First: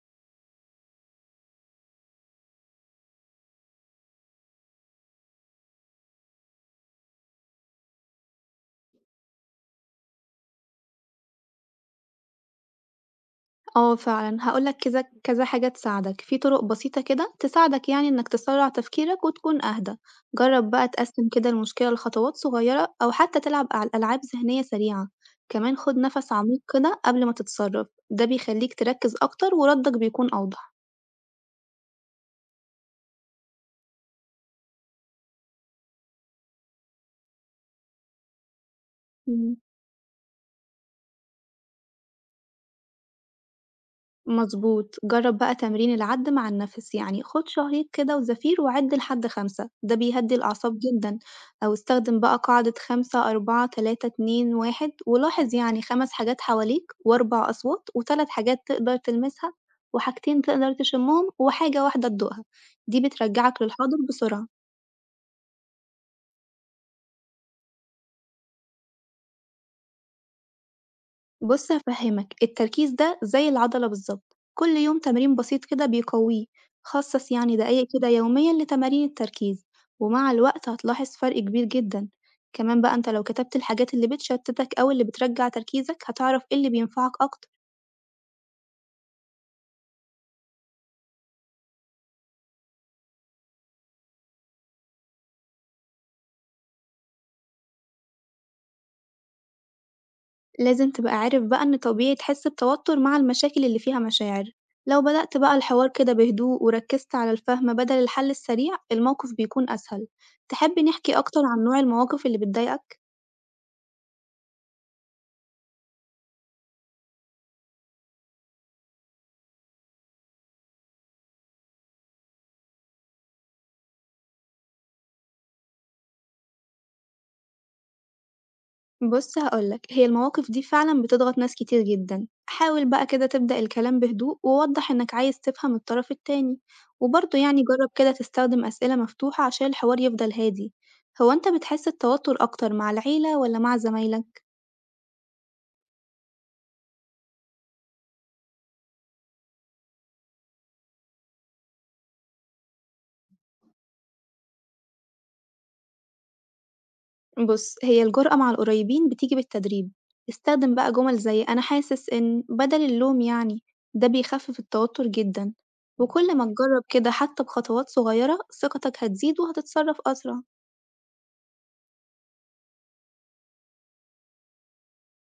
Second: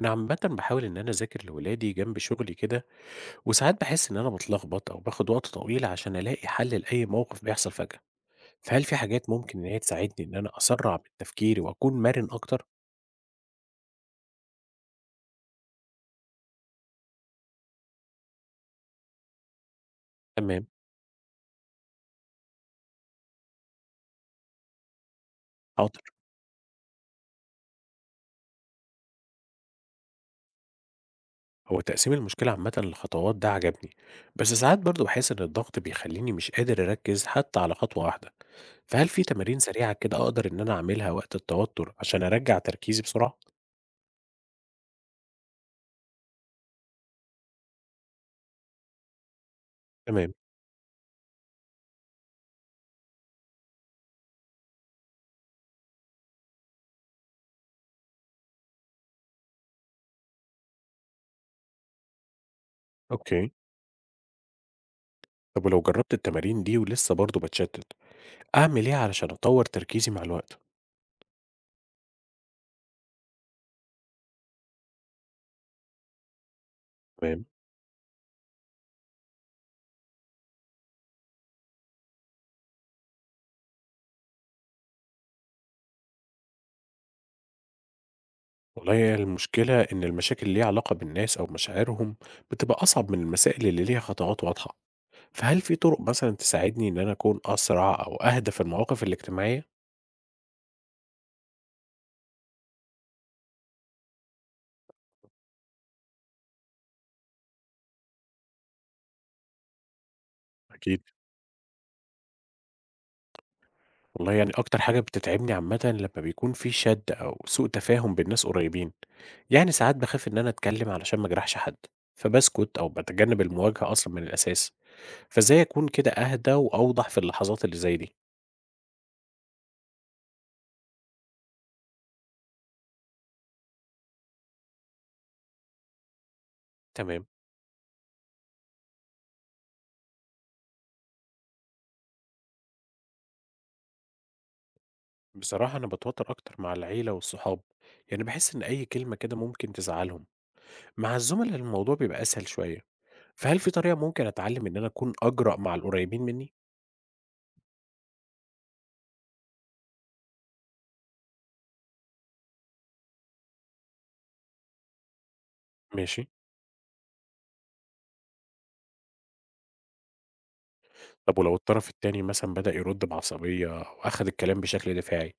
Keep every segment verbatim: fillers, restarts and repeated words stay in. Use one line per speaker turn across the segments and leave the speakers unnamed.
أنا عامةً باحاول إن أنا أذاكر لولادي جنب شغلي كده، وساعات باحس إن أنا باتلخبط أو باخد وقت طويل عشان ألاقي حل لأي موقف بيحصل فجأة، فهل في حاجات ممكن إن هي تساعدني إن أنا أسرّع بالتفكير وأكون مرن أكتر؟
آه فعلًا، هاقول لك كذا كذا حاجة تساعدك، في طرق بسيطة كده تساعدك يعني إنك تسرّع تفكيرك وتكون أهدى،
تمام.
جرّب بقى تقسّم كده المشكلة لخطوات صغيرة أو حتى تلعب أع ألعاب ذهنية سريعة، كمان خُد
حاضر.
نَفَس عميق كده قبل ما تتصرّف، ده بيخلّيك تركّز أكتر وردّك بيكون أوضح.
هو تقسيم المشكلة عامةً لخطوات ده عجبني، بس ساعات برضه باحس إن الضغط بيخليني مش قادر أركّز حتى على خطوة واحدة، فهل في
إمم.
تمارين سريعة كده أقدر إن أنا أعملها وقت التوتر عشان أرجّع تركيزي بسرعة؟
مضبوط، جرّب بقى تمرين العَد مع النَفَس، يعني خُد شهيق كده وزفير وعِد لحد خمسة، ده
تمام.
بيهدّي الأعصاب جدًا، أو استخدم بقى قاعدة خمسة، أربعة، ثلاثة، اتنين، واحد ولاحظ يعني خمس حاجات حواليك و4 أصوات و3 حاجات تقدر تلمسها وحاجتين تقدر تشمّهم وحاجة واحدة تدوقها، دي
أوكي.
بترجّعك للحاضر بسرعة.
طب ولو جرّبت التمارين دي ولسه برضه باتشتت أعمل إيه علشان أطوّر تركيزي مع الوقت؟
بُص هافهّمك، التركيز ده زي العضلة بالضبط، كل يوم تمرين بسيط كده بيقويه، خصّص
تمام.
يعني دقايق كده يوميًا لتمارين التركيز، ومع الوقت هتلاحظ فرق كبير جدًا، كمان بقى أنت لو كتبت الحاجات اللي بتشتتك أو اللي بترجّع تركيزك هتعرف إيه اللي بينفعك أكتر.
والله هي المشكلة إن المشاكل اللي ليها علاقة بالناس أو مشاعرهم بتبقى أصعب من المسائل اللي ليها خطوات واضحة، فهل في طرق مثلًا تساعدني إن أنا أكون أسرع أو أهدى في المواقف الاجتماعية؟
لازم تبقى عارف بقى إن طبيعي تحس بتوتر مع المشاكل اللي فيها مشاعر، لو بدأت بقى الحوار كده بهدوء وركزت على الفهم بدل الحل السريع الموقف بيكون أسهل، تحب
أكيد.
نحكي أكتر عن نوع المواقف اللي بتضايقك؟
والله يعني أكتر حاجة بتتعبني عامةً لما بيكون في شد أو سوء تفاهم بين ناس قريبين، يعني ساعات بخاف إن أنا أتكلم علشان ما أجرحش حد، فباسكت أو بتجنب المواجهة أصلًا من الأساس، فإزاي أكون كده أهدى وأوضح في اللحظات اللي زي دي؟
بُص هاقول لك، هي المواقف دي فعلًا بتضغط ناس كتير جدًا، حاول بقى كده تبدأ الكلام بهدوء ووضّح إنك عايز تفهم الطرف التاني،
تمام.
وبرضه يعني جرّب كده تستخدم أسئلة مفتوحة عشان الحوار يفضل هادي. هو أنت بتحس التوتر أكتر مع العيلة والّا مع زمايلك؟
بصراحة أنا باتوتر أكتر مع العيلة والصحاب، يعني بحس إن أي كلمة كده ممكن تزعلهم، مع الزملاء الموضوع بيبقى أسهل شوية، فهل في طريقة ممكن أتعلم إن أنا أكون أجرأ مع القريبين مني؟
بُص هي الجرأة مع القريبين بتيجي بالتدريب، استخدم بقى جمل زي أنا حاسس إن بدل اللوم يعني، ده بيخفف التوتر جدًا،
ماشي.
وكل ما تجرّب كده حتى بخطوات صغيرة ثقتك هتزيد وهتتصرف أسرع.
طب ولو الطرف التاني مثلا بدأ يرد بعصبية أو أخد الكلام بشكل دفاعي،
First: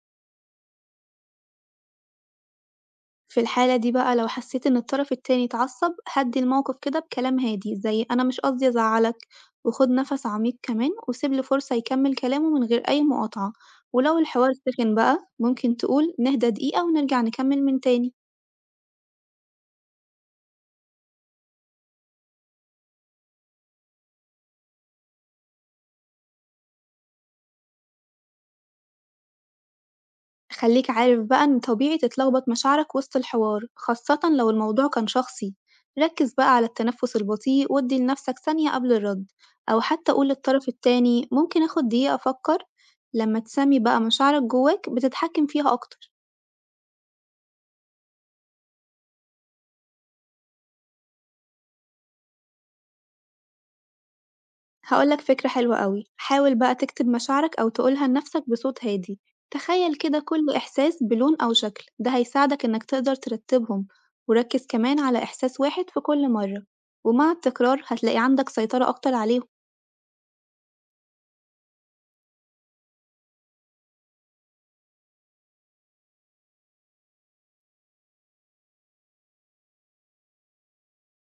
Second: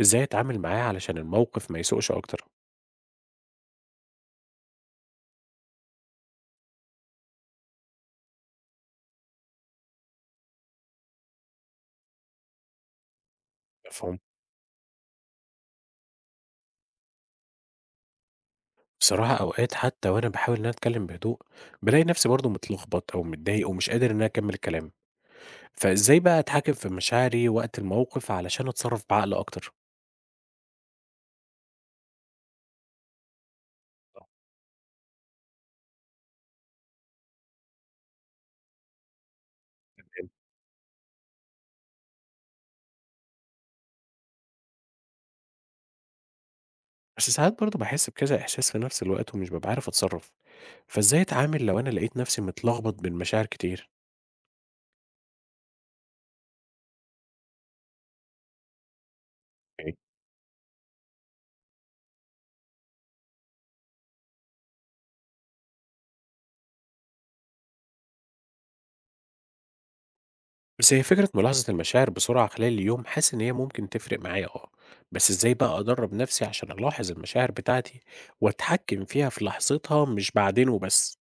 إزاي أتعامل معاه علشان الموقف ما يسوقش أكتر؟
في الحالة دي بقى لو حسيت إن الطرف التاني اتعصب، هدّي الموقف كده بكلام هادي زي "أنا مش قصدي أزعّلك"، وخُد نَفَس عميق كمان وسيب له فرصة يكمّل كلامه من غير أي مقاطعة،
مفهوم.
ولو الحوار سِخن بقى ممكن تقول نهدى دقيقة ونرجع نكمّل من تاني.
بصراحة أوقات حتى وأنا بحاول إن أنا أتكلم بهدوء بلاقي نفسي برضه متلخبط أو متضايق ومش قادر إن أنا أكمل الكلام، فإزاي بقى أتحكم في مشاعري وقت الموقف علشان أتصرف بعقل أكتر؟
خليك عارف بقى إن طبيعي تتلخبط مشاعرك وسط الحوار خاصة لو الموضوع كان شخصي، ركز بقى على التنفس البطيء وادي لنفسك ثانية قبل الرد، أو حتى قول
تمام.
للطرف التاني ممكن آخد دقيقة أفكر. لما تسمي بقى مشاعرك جواك بتتحكم فيها أكتر.
بس ساعات برضه باحس بكذا إحساس في نفس الوقت ومش بابقى عارف أتصرّف، فإزاي أتعامل لو أنا لقيت نفسي متلخبط بين مشاعر كتير؟
هاقول لك فكرة حلوة أوي، حاول بقى تكتب مشاعرك أو تقولها لنفسك بصوت هادي، تخيل
أوكي.
كده كل إحساس بلون أو شكل، ده هيساعدك إنك تقدر ترتبهم، وركز كمان على إحساس واحد في كل مرة، ومع التكرار هتلاقي عندك سيطرة أكتر عليهم.
بس هي فكرة ملاحظة المشاعر بسرعة خلال اليوم حاسس إن هي ممكن تفرق معايا آه، بس إزاي بقى أدرّب نفسي عشان ألاحظ المشاعر بتاعتي وأتحكم فيها في لحظتها مش بعدين وبس؟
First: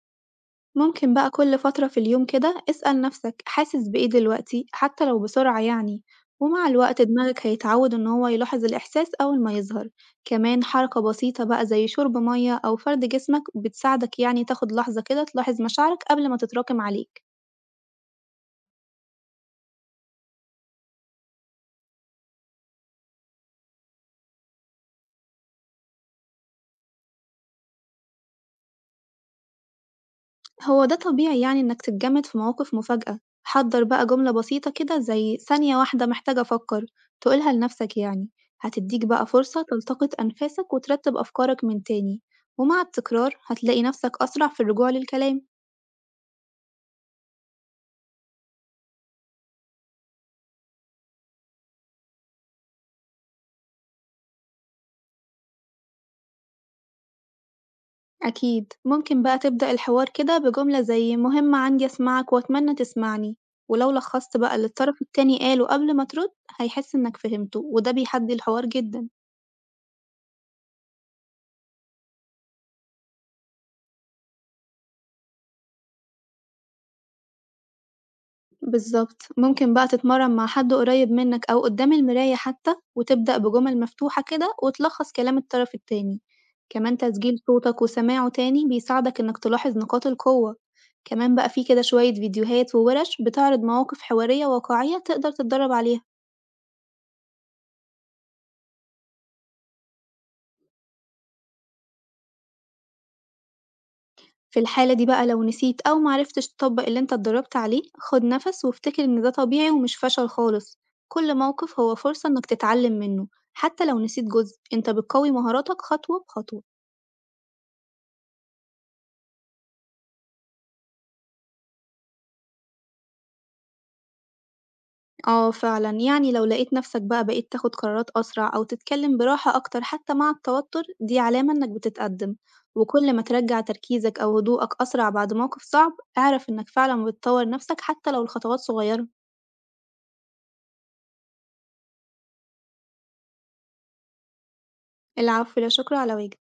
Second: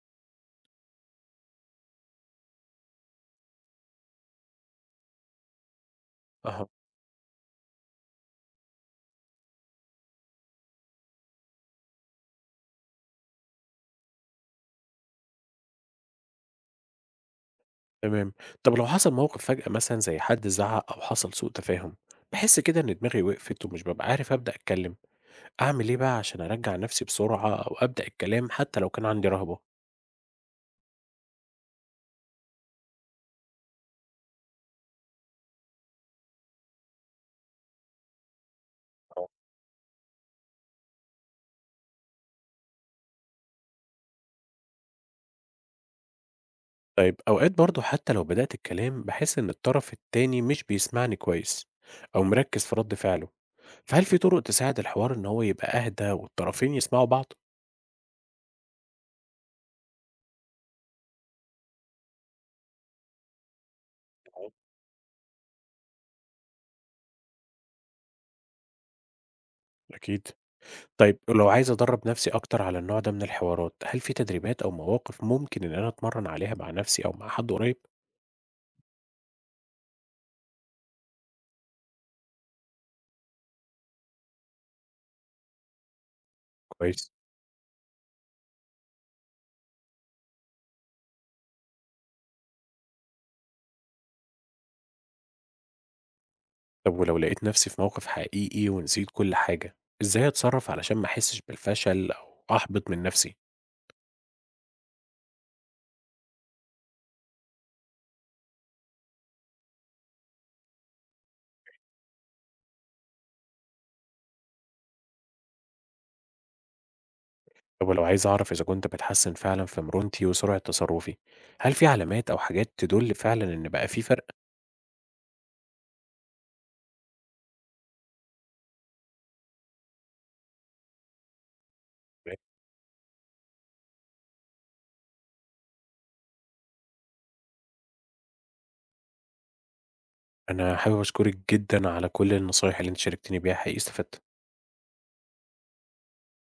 ممكن بقى كل فترة في اليوم كده اسأل نفسك حاسس بإيه دلوقتي حتى لو بسرعة يعني، ومع
أها.
الوقت دماغك هيتعود إن هو يلاحظ الإحساس أول ما يظهر. كمان حركة بسيطة بقى زي شرب مية أو فرد جسمك بتساعدك يعني تاخد لحظة كده تلاحظ مشاعرك قبل ما تتراكم عليك.
تمام. طب لو حصل موقف فجأة مثلًا زي حد زعق أو حصل سوء تفاهم، باحس كده إن دماغي وقفت ومش بابقى عارف أبدأ أتكلم، أعمل إيه بقى عشان أرجّع نفسي بسرعة أو أبدأ الكلام حتى لو كان عندي رهبة؟
هو ده طبيعي يعني إنك تتجمد في مواقف مفاجأة، حضّر بقى جملة بسيطة كده زي ثانية واحدة محتاج أفكر، تقولها لنفسك يعني، هتديك بقى فرصة تلتقط أنفاسك وترتب أفكارك من تاني، ومع التكرار هتلاقي نفسك أسرع في الرجوع للكلام.
طيب أوقات برضه حتى لو بدأت الكلام بحس إن الطرف التاني مش بيسمعني كويس أو مركز في رد فعله، فهل في طرق تساعد الحوار إن هو يبقى أهدى والطرفين يسمعوا بعض؟
أكيد ممكن بقى تبدأ الحوار كده بجملة زي مهم عندي أسمعك وأتمنى تسمعني، ولو لخصت بقى اللي الطرف التاني قاله قبل ما ترد هيحس إنك فهمته وده بيحدي الحوار جدا.
أكيد. طيب لو عايز أدرب نفسي أكتر على النوع ده من الحوارات هل في تدريبات أو مواقف ممكن إن أنا أتمرن عليها مع نفسي أو مع حد قريب؟
بالضبط، ممكن بقى تتمرّن مع حد قريب منّك أو قدّام المراية حتى، وتبدأ بجمل مفتوحة كده وتلخّص كلام الطرف التاني، كمان
كويس.
تسجيل صوتك وسماعه تاني بيساعدك إنك تلاحظ نقاط القوة، كمان بقى في كده شوية فيديوهات ووِرش بتعرض مواقف حوارية واقعية تقدر تتدرّب عليها.
طب ولو لقيت نفسي في موقف حقيقي ونسيت كل حاجة إزاي أتصرف علشان ما أحسش بالفشل أو أحبط من نفسي؟
في الحالة دي بقى لو نسيت أو معرفتش تطبّق اللي أنت اتدرّبت عليه، خُد نَفَس وافتكر إن ده طبيعي ومش فشل خالص، كل موقف هو فرصة إنك تتعلّم منه، حتى لو نسيت جزء، أنت بتقوي مهاراتك خطوة بخطوة.
طب ولو عايز أعرف إذا كنت بتحسن فعلا في مرونتي وسرعة تصرفي، هل في علامات أو حاجات تدل فعلا إن بقى في فرق؟
آه فعلًا، يعني لو لقيت نفسك بقى بقيت تاخد قرارات أسرع أو تتكلم براحة أكتر حتى مع التوتر، دي علامة إنك بتتقدم، وكل ما ترجع تركيزك أو هدوءك أسرع بعد موقف صعب، اعرف إنك فعلًا بتطور نفسك حتى لو الخطوات صغيرة.
أنا حابب أشكرك جدا على كل النصايح اللي أنت شاركتني بيها حقيقي استفدت.
العفو، لا شكر على واجب.